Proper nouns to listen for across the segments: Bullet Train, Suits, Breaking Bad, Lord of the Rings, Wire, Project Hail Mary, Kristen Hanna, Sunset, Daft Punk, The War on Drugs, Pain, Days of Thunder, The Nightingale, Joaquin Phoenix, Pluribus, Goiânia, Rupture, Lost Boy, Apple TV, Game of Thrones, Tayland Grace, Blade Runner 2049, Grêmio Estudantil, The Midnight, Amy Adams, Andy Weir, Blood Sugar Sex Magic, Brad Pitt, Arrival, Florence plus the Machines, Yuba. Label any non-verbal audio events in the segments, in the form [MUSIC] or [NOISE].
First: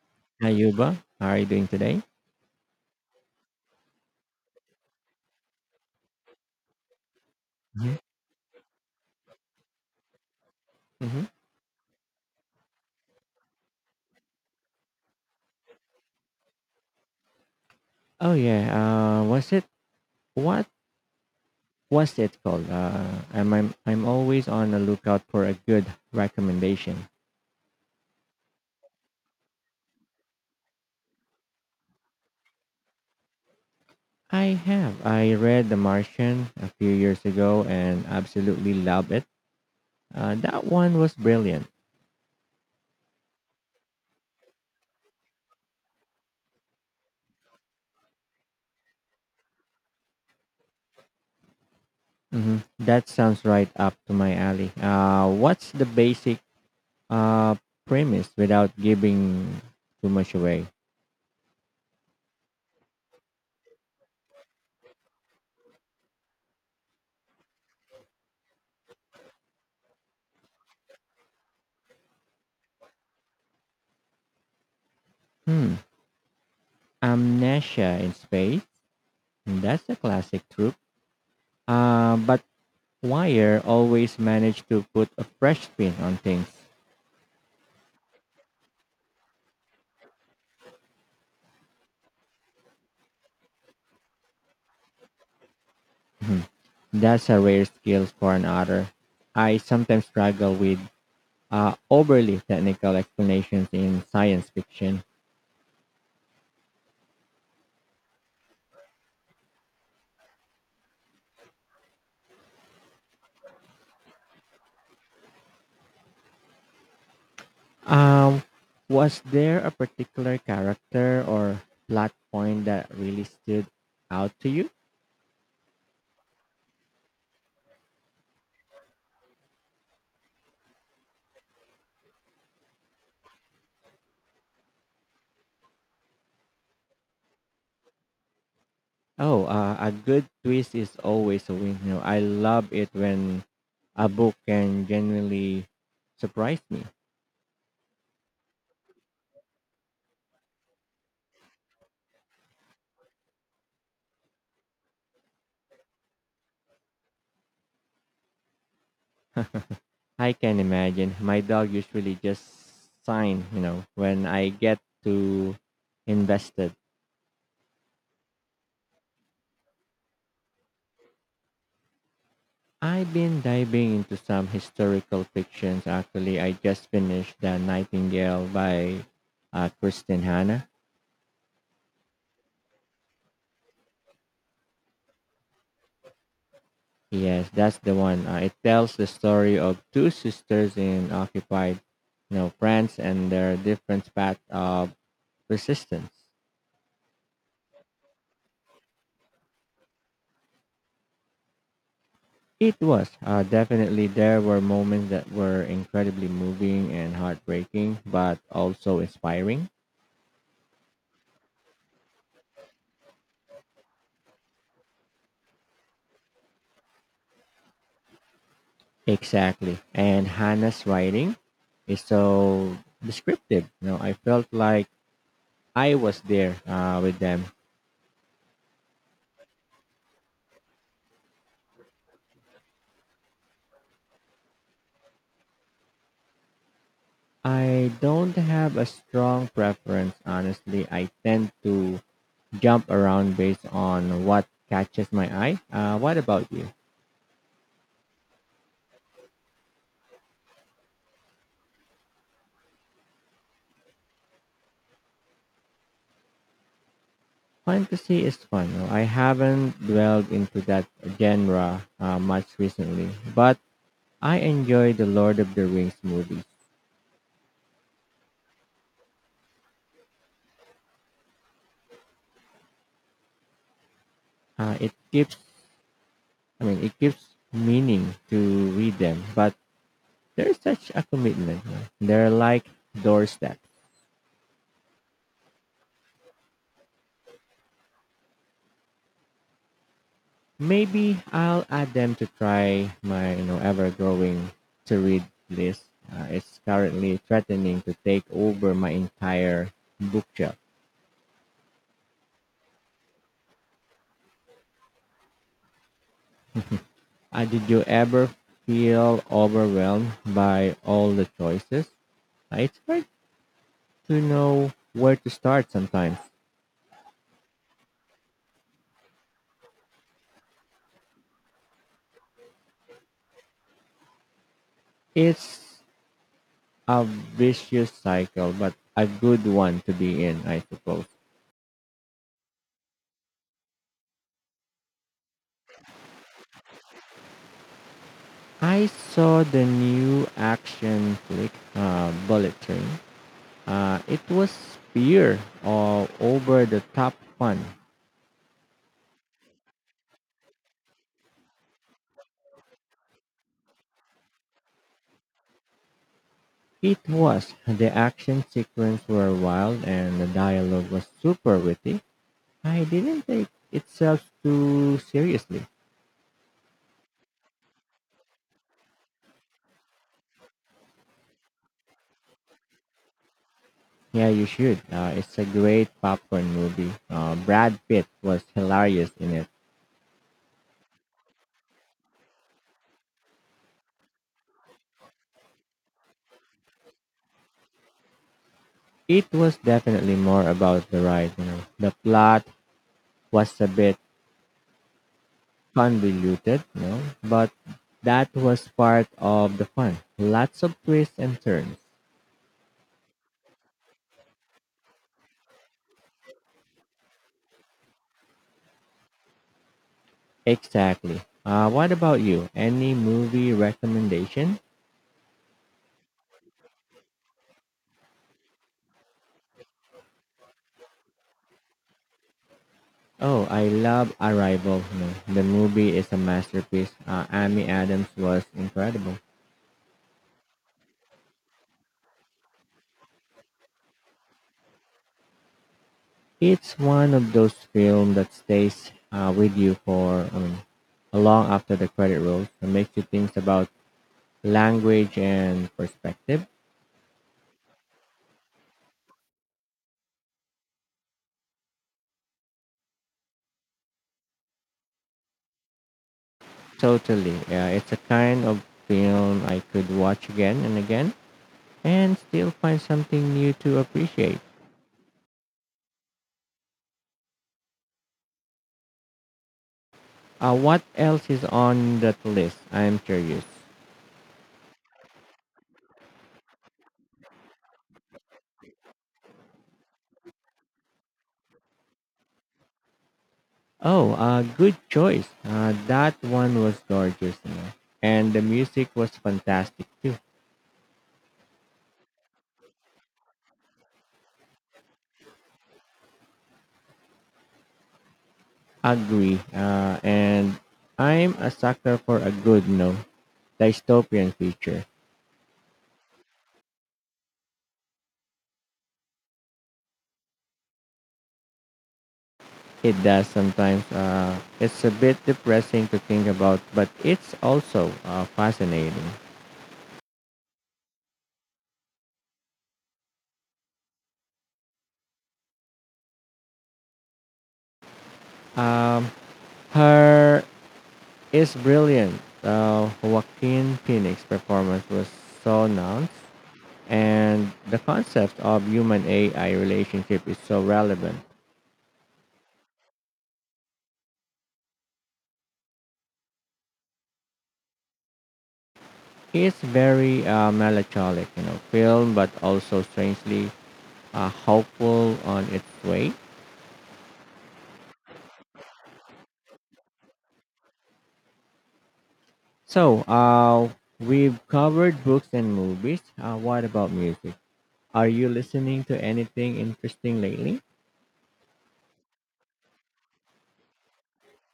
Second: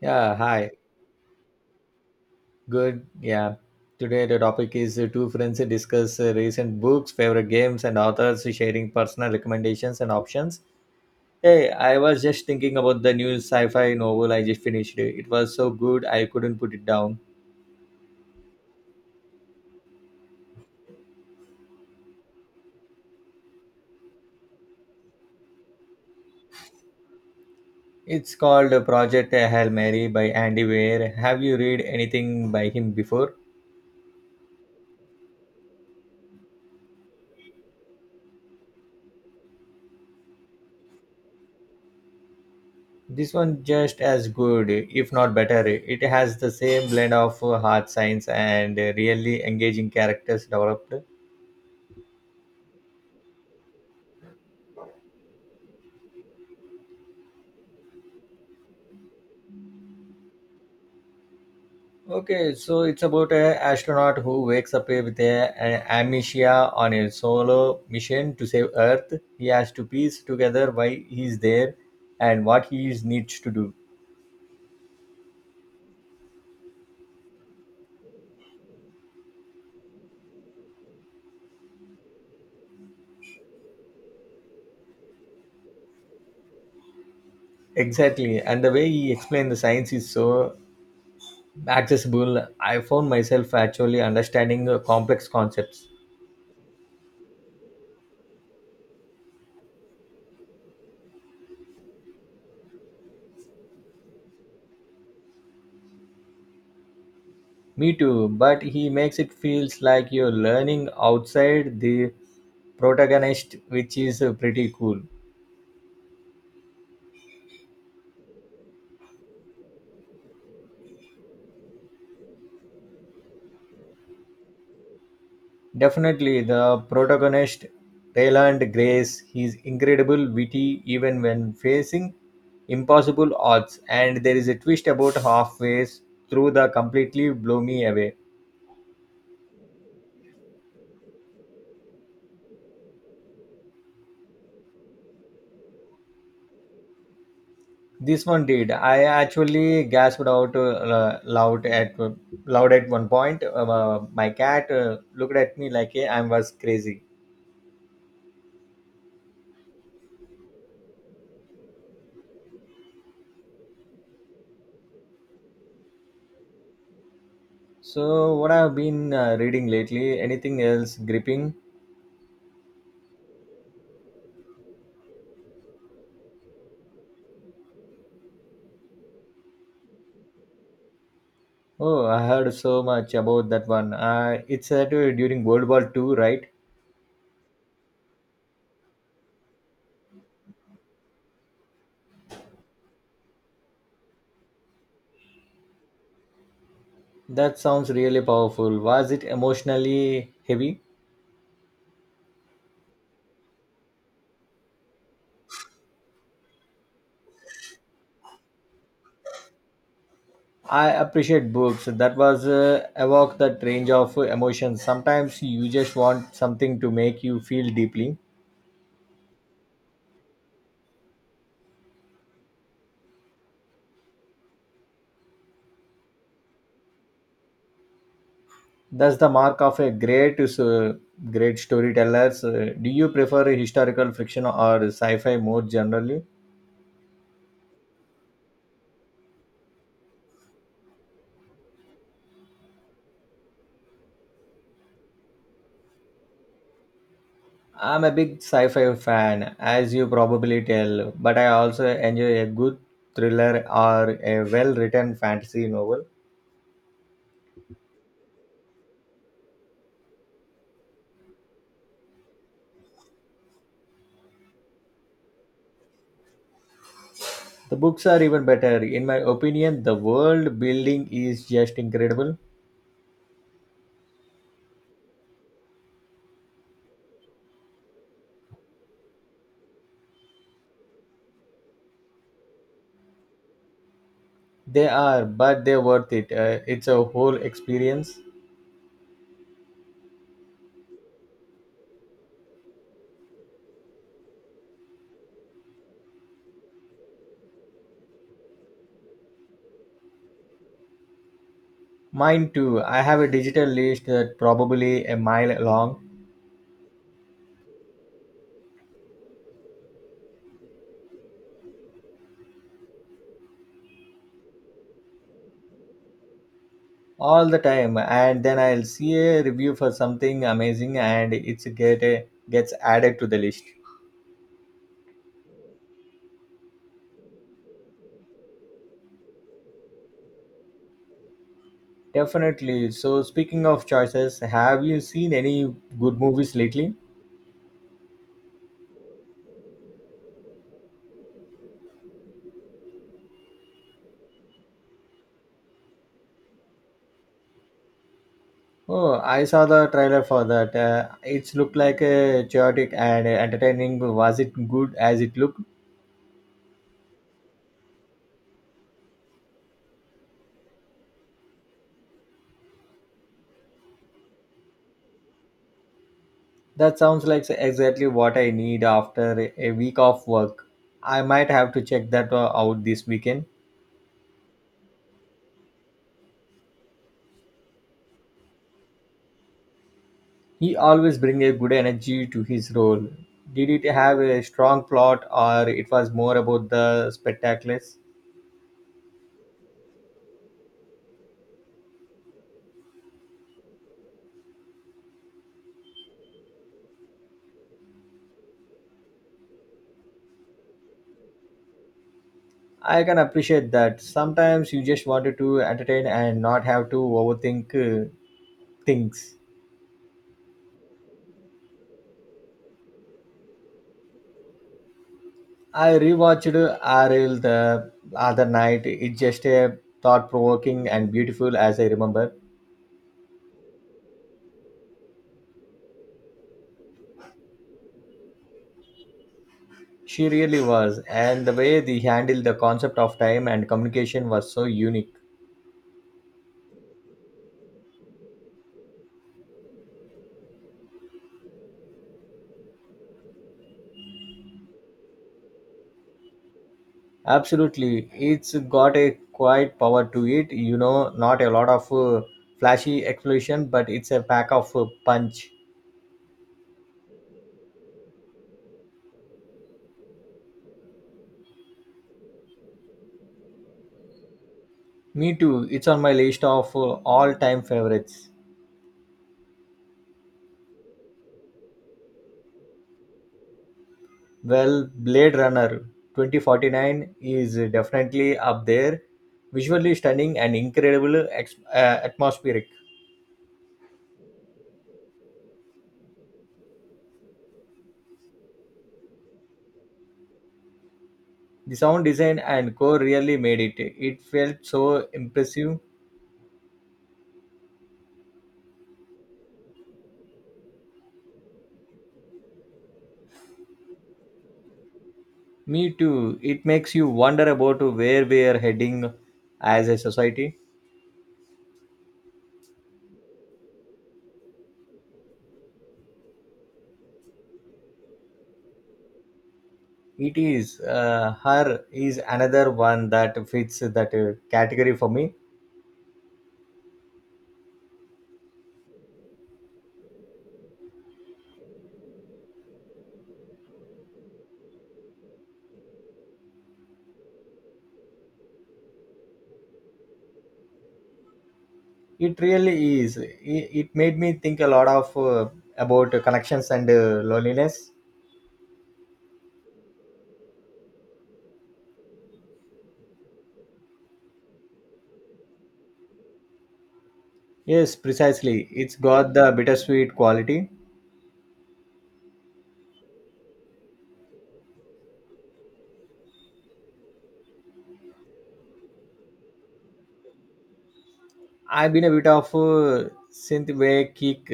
Yeah, Hi, hi. Yuba. How are you doing today? Good. Yeah. Today the topic is two friends discuss recent books, favorite games, and Mhm, authors sharing personal recommendations and options. mhm. Hey, I was just thinking about the new sci-fi novel I just finished. It was so good I couldn't put it down. Oh yeah. Was it what was it called? I'm always on the lookout for a good recommendation. It's called Project Hail Mary by Andy Weir. Have you read anything by him before? I have. I read The Martian a few years ago and absolutely loved it. That one was brilliant. This one just as good, if not better. It has the same blend of hard science and really engaging characters developed. Hmm, that sounds right up to my alley. What's the basic uh, premise without giving too much away? Okay, so it's about a astronaut who wakes up with an amnesia on a solo mission to save Earth. He has to piece together why he's there and what he is needs to do. Hmm. Amnesia in space. That's a classic trope. But Wire always managed to put a fresh spin on things. Exactly, and the way he explained the science is so accessible. I found myself actually understanding complex concepts. Mhm. That's a rare skill for an author. I sometimes struggle with overly technical explanations in science fiction. Me too, but he makes it feels like you're learning outside the protagonist, which is pretty cool. Um, was there a particular character or plot point that really stood out to you? Definitely, the protagonist, Tayland Grace, he's incredible, witty, even when facing impossible odds. And there is a twist about halfway through the completely blew me away. Oh, a good twist is always a win. You know, I love it when a book can genuinely surprise me. This one did. I actually gasped out loud at one point. My cat looked at me like I was crazy. I can imagine. My dog usually just sign, you know, when I get too invested. So, what I've been reading lately? Anything else gripping? I've been diving into some historical fictions. Actually, I just finished The Nightingale by Kristen Hanna. Oh, I heard so much about that one. It's set during World War Two, right? Yes, that's the one. It tells the story of two sisters in occupied, you know, France and their different path of resistance. That sounds really powerful. Was it emotionally heavy? It was definitely there were moments that were incredibly moving and heartbreaking, but also inspiring. I appreciate books that was evoke that range of emotions. Sometimes you just want something to make you feel deeply. Exactly, and Hannah's writing is so descriptive. You know, I felt like I was there with them. That's the mark of a great storytellers. Do you prefer historical fiction or sci-fi more generally? I don't have a strong preference, honestly. I tend to jump around based on what catches my eye. What about you? I'm a big sci fi fan, as you probably tell, but I also enjoy a good thriller or a well written fantasy novel. Fantasy is fun, no? I haven't dwelled into that genre much recently, but I enjoy the Lord of the Rings movies. The books are even better. In my opinion, the world building is just incredible. Uh, it keeps, it gives meaning to read them, but there's such a commitment, no? They're like doorsteps. They are, but they're worth it. It's a whole experience. Maybe I'll add them to try my, you know, ever-growing to read list. It's currently threatening to take over my entire bookshelf. Mine too. I have a digital list that probably a mile long Did you ever feel overwhelmed by all the choices? It's hard to know where to start sometimes. all the time, and then I'll see a review for something amazing, and it's get gets added to the list. It's a vicious cycle, but a good one to be in, I suppose. Definitely. So, speaking of choices, have you seen any good movies lately? I saw the new action flick, Bullet Train. It was pure all over the top fun. Oh, I saw the trailer for that. It's looked like a chaotic and entertaining. Was it good as it looked? It was. The action sequences were wild and the dialogue was super witty. I didn't take itself too seriously. That sounds like exactly what I need after a week of work. I might have to check that out this weekend. Yeah, you should. It's a great popcorn movie. Brad Pitt was hilarious in it. He always brings a good energy to his role. Did it have a strong plot or it was more about the spectacles? It was definitely more about the ride, you know. The plot was a bit convoluted, you know, but that was part of the fun. Lots of twists and turns. I can appreciate that. Sometimes you just wanted to entertain and not have to overthink things. Exactly. What about you? Any movie recommendation? I rewatched Ariel the other night. It's just a thought provoking and beautiful as I remember. Oh, I love Arrival. No, the movie is a masterpiece. Amy Adams was incredible. She really was, and the way they handled the concept of time and communication was so unique. It's one of those films that stays with you long after the credit rolls. It makes you think about language and perspective. Absolutely, it's got a quiet power to it. You know, not a lot of flashy exploration, but it's a pack of punch. Totally, yeah, it's a kind of film I could watch again and again and still find something new to appreciate. Me too. It's on my list of all-time favorites. What else is on that list? I'm curious. Well, Blade Runner 2049 is definitely up there. Visually stunning and incredible atmospheric. Oh, good choice. That one was gorgeous, you know. And the music was fantastic too. The sound design and core really made it. It felt so impressive. Agree. And I'm a sucker for a good, you know, dystopian feature. Me too. It makes you wonder about where we are heading as a society. It does sometimes. It's a bit depressing to think about, but it's also fascinating. It is her is another one that fits that category for me. Um, her is brilliant. Joaquin Phoenix performance was so nuanced and the concept of human AI relationship is so relevant. It really it made me think a lot of about connections and loneliness. It's very melancholic, you know, film, but also strangely hopeful on its way. Yes, precisely, it's got the bittersweet quality. So, we've covered books and movies. What about music? Are you listening to anything interesting lately? I've been a bit of a synthwave kick.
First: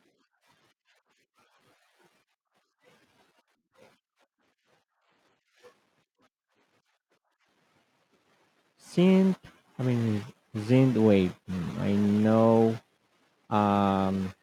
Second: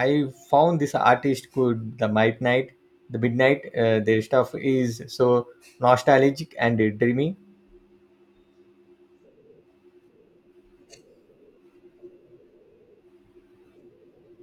I found this artist could the midnight. Their stuff is so nostalgic and dreamy. Synth, I mean, Synth wave. Hmm, I know um,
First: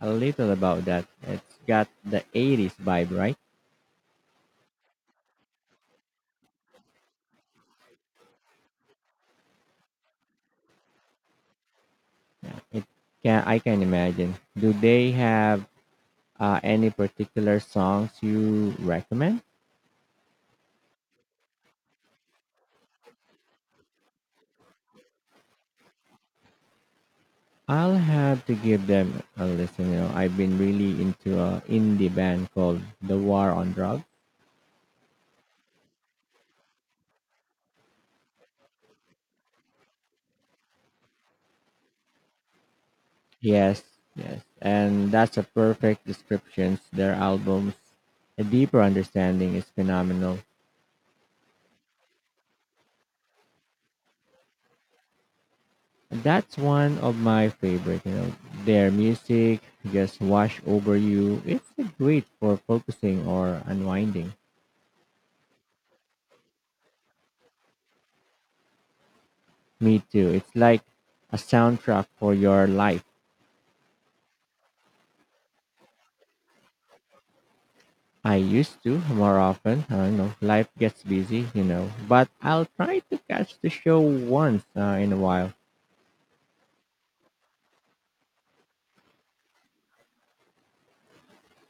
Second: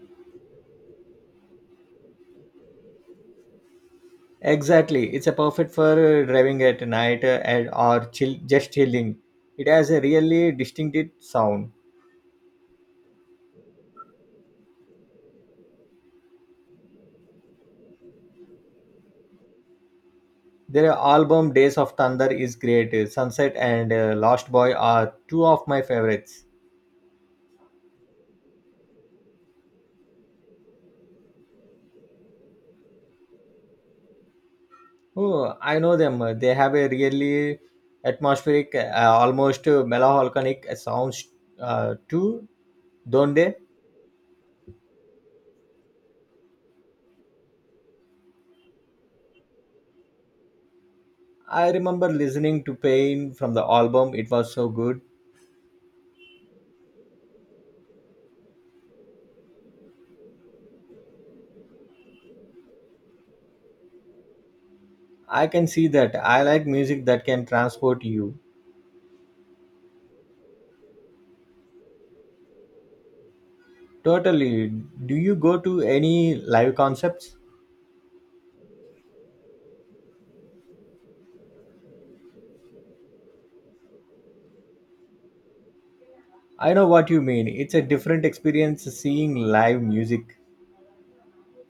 a little about that. It's got the 80s vibe, right? Exactly, it's a perfect for driving at night and or chill just chilling. It has a really distinctive sound. It can I can imagine. Do they have any particular songs you recommend? Their album Days of Thunder is great. Sunset and Lost Boy are two of my favorites. I'll have to give them a listen. You know, I've been really into a indie band called The War on Drugs. Oh, I know them. They have a really atmospheric, almost melancholic sounds too, don't they? Yes, yes, and that's a perfect description. Their albums, a deeper understanding is phenomenal. I remember listening to Pain from the album. It was so good. That's one of my favorite. You know, their music just wash over you. It's great for focusing or unwinding. I can see that. I like music that can transport you. Me too. It's like a soundtrack for your life. Totally. Do you go to any live concepts? I used to more often. I don't know. Life gets busy, you know. But I'll try to catch the show once in a while. I know what you mean. It's a different experience seeing live music.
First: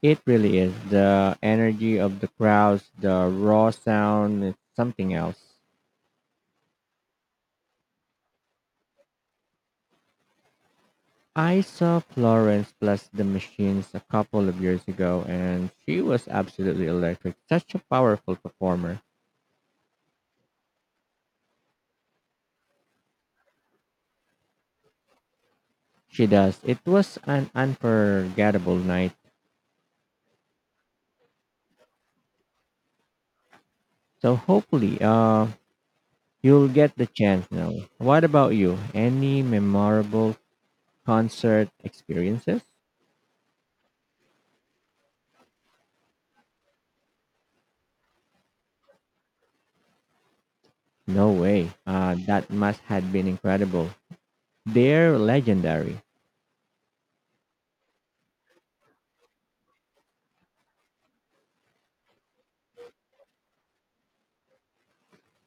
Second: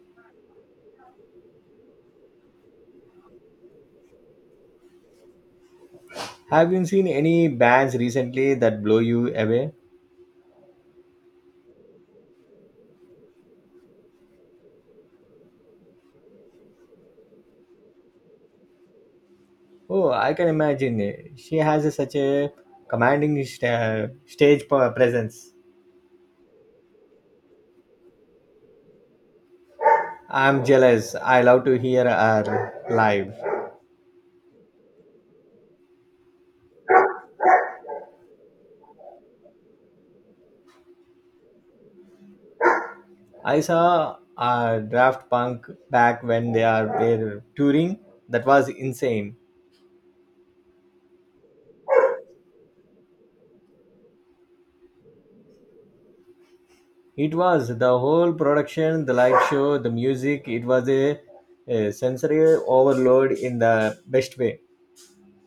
It really is. The energy of the crowds, the raw sound, it's something else. Have you seen any bands recently that blow you away? I saw Florence plus the Machines a couple of years ago, and she was absolutely electric. Such a powerful performer. Oh, I can imagine. Such a commanding stage presence. She does. It was an unforgettable night. I'm jealous. I love to hear her live. So hopefully, you'll get the chance now. What about you? Any memorable concert experiences? I saw Draft Punk back when they are were touring. That was insane. No way. That must have been incredible. They're legendary. It was the whole production, the live show, the music. It was a sensory overload in the best way.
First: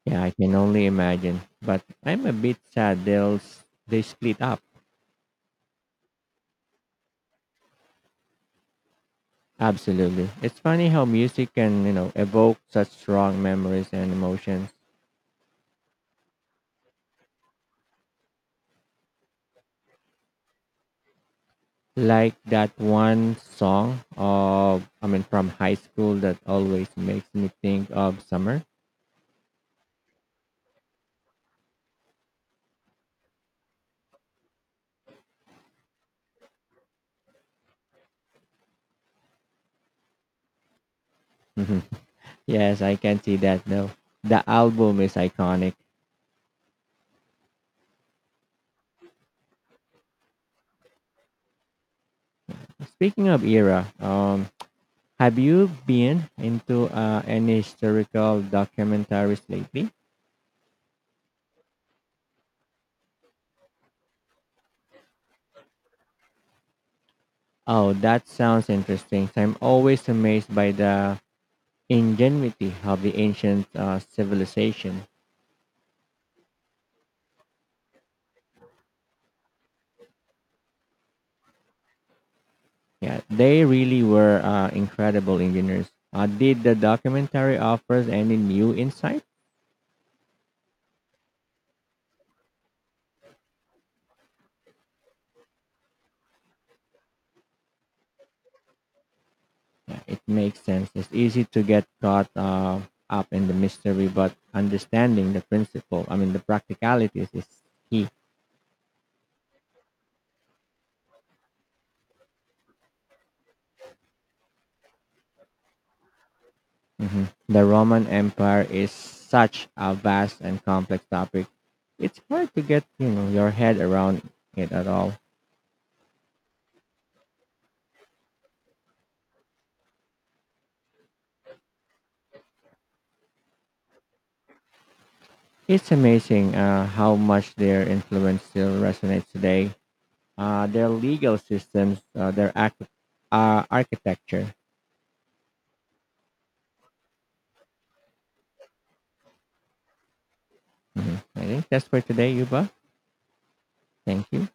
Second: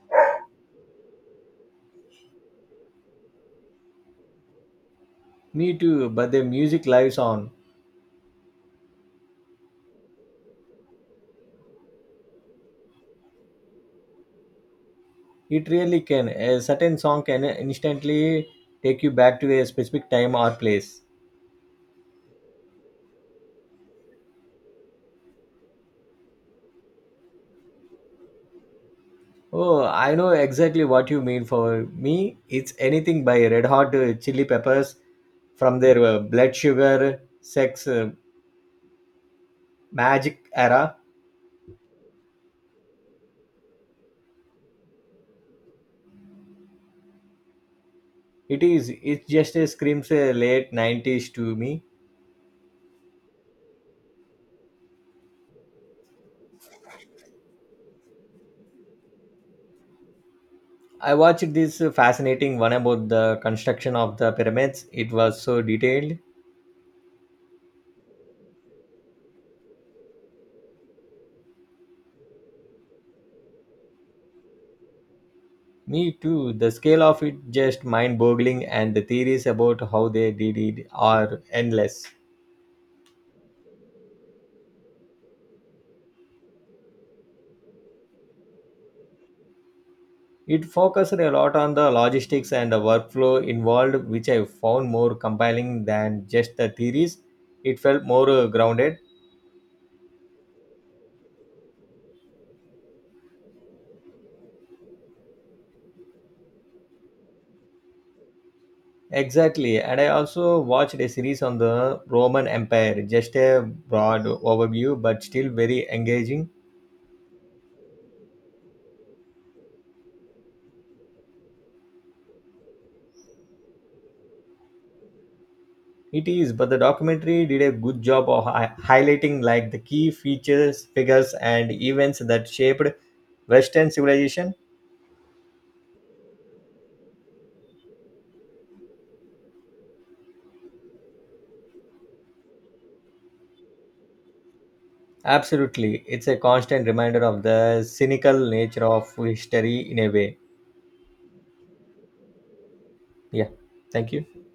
Yeah, I can only imagine. But I'm a bit sad they split up. Me too, but the music lives on. Absolutely. It's funny how music can, you know, evoke such strong memories and emotions. It really can. A certain song can instantly take you back to a specific time or place. Like that one song of I mean from high school that always makes me think of summer. Oh, I know exactly what you mean. For me, it's anything by Red Hot Chili Peppers from their Blood Sugar Sex Magic era. [LAUGHS] Yes, I can see that though. The album is iconic. It is. It just screams late '90s to me. Speaking of era, have you been into any historical documentaries lately? I watched this fascinating one about the construction of the pyramids. It was so detailed. Oh, that sounds interesting. So I'm always amazed by the ingenuity of the ancient civilization. Me too. The scale of it just mind boggling, and the theories about how they did it are endless. Yeah, they really were incredible engineers. Did the documentary offers any new insight? It focused a lot on the logistics and the workflow involved, which I found more compelling than just the theories. It felt more grounded. Yeah, it makes sense. It's easy to get caught up in the mystery, but understanding the the practicalities is key. Exactly. And I also watched a series on the Roman Empire, just a broad overview, but still very engaging. Hmm, the Roman Empire is such a vast and complex topic. It's hard to get you know your head around it at all. It is, but the documentary did a good job of highlighting like the key features, figures, and events that shaped Western civilization? It's amazing how much their influence still resonates today. Their legal systems, uh, architecture. Absolutely. It's a constant reminder of the cynical nature of history in a way. Hmm, I think that's for today, Yuba. Yeah. Thank Thank you. you.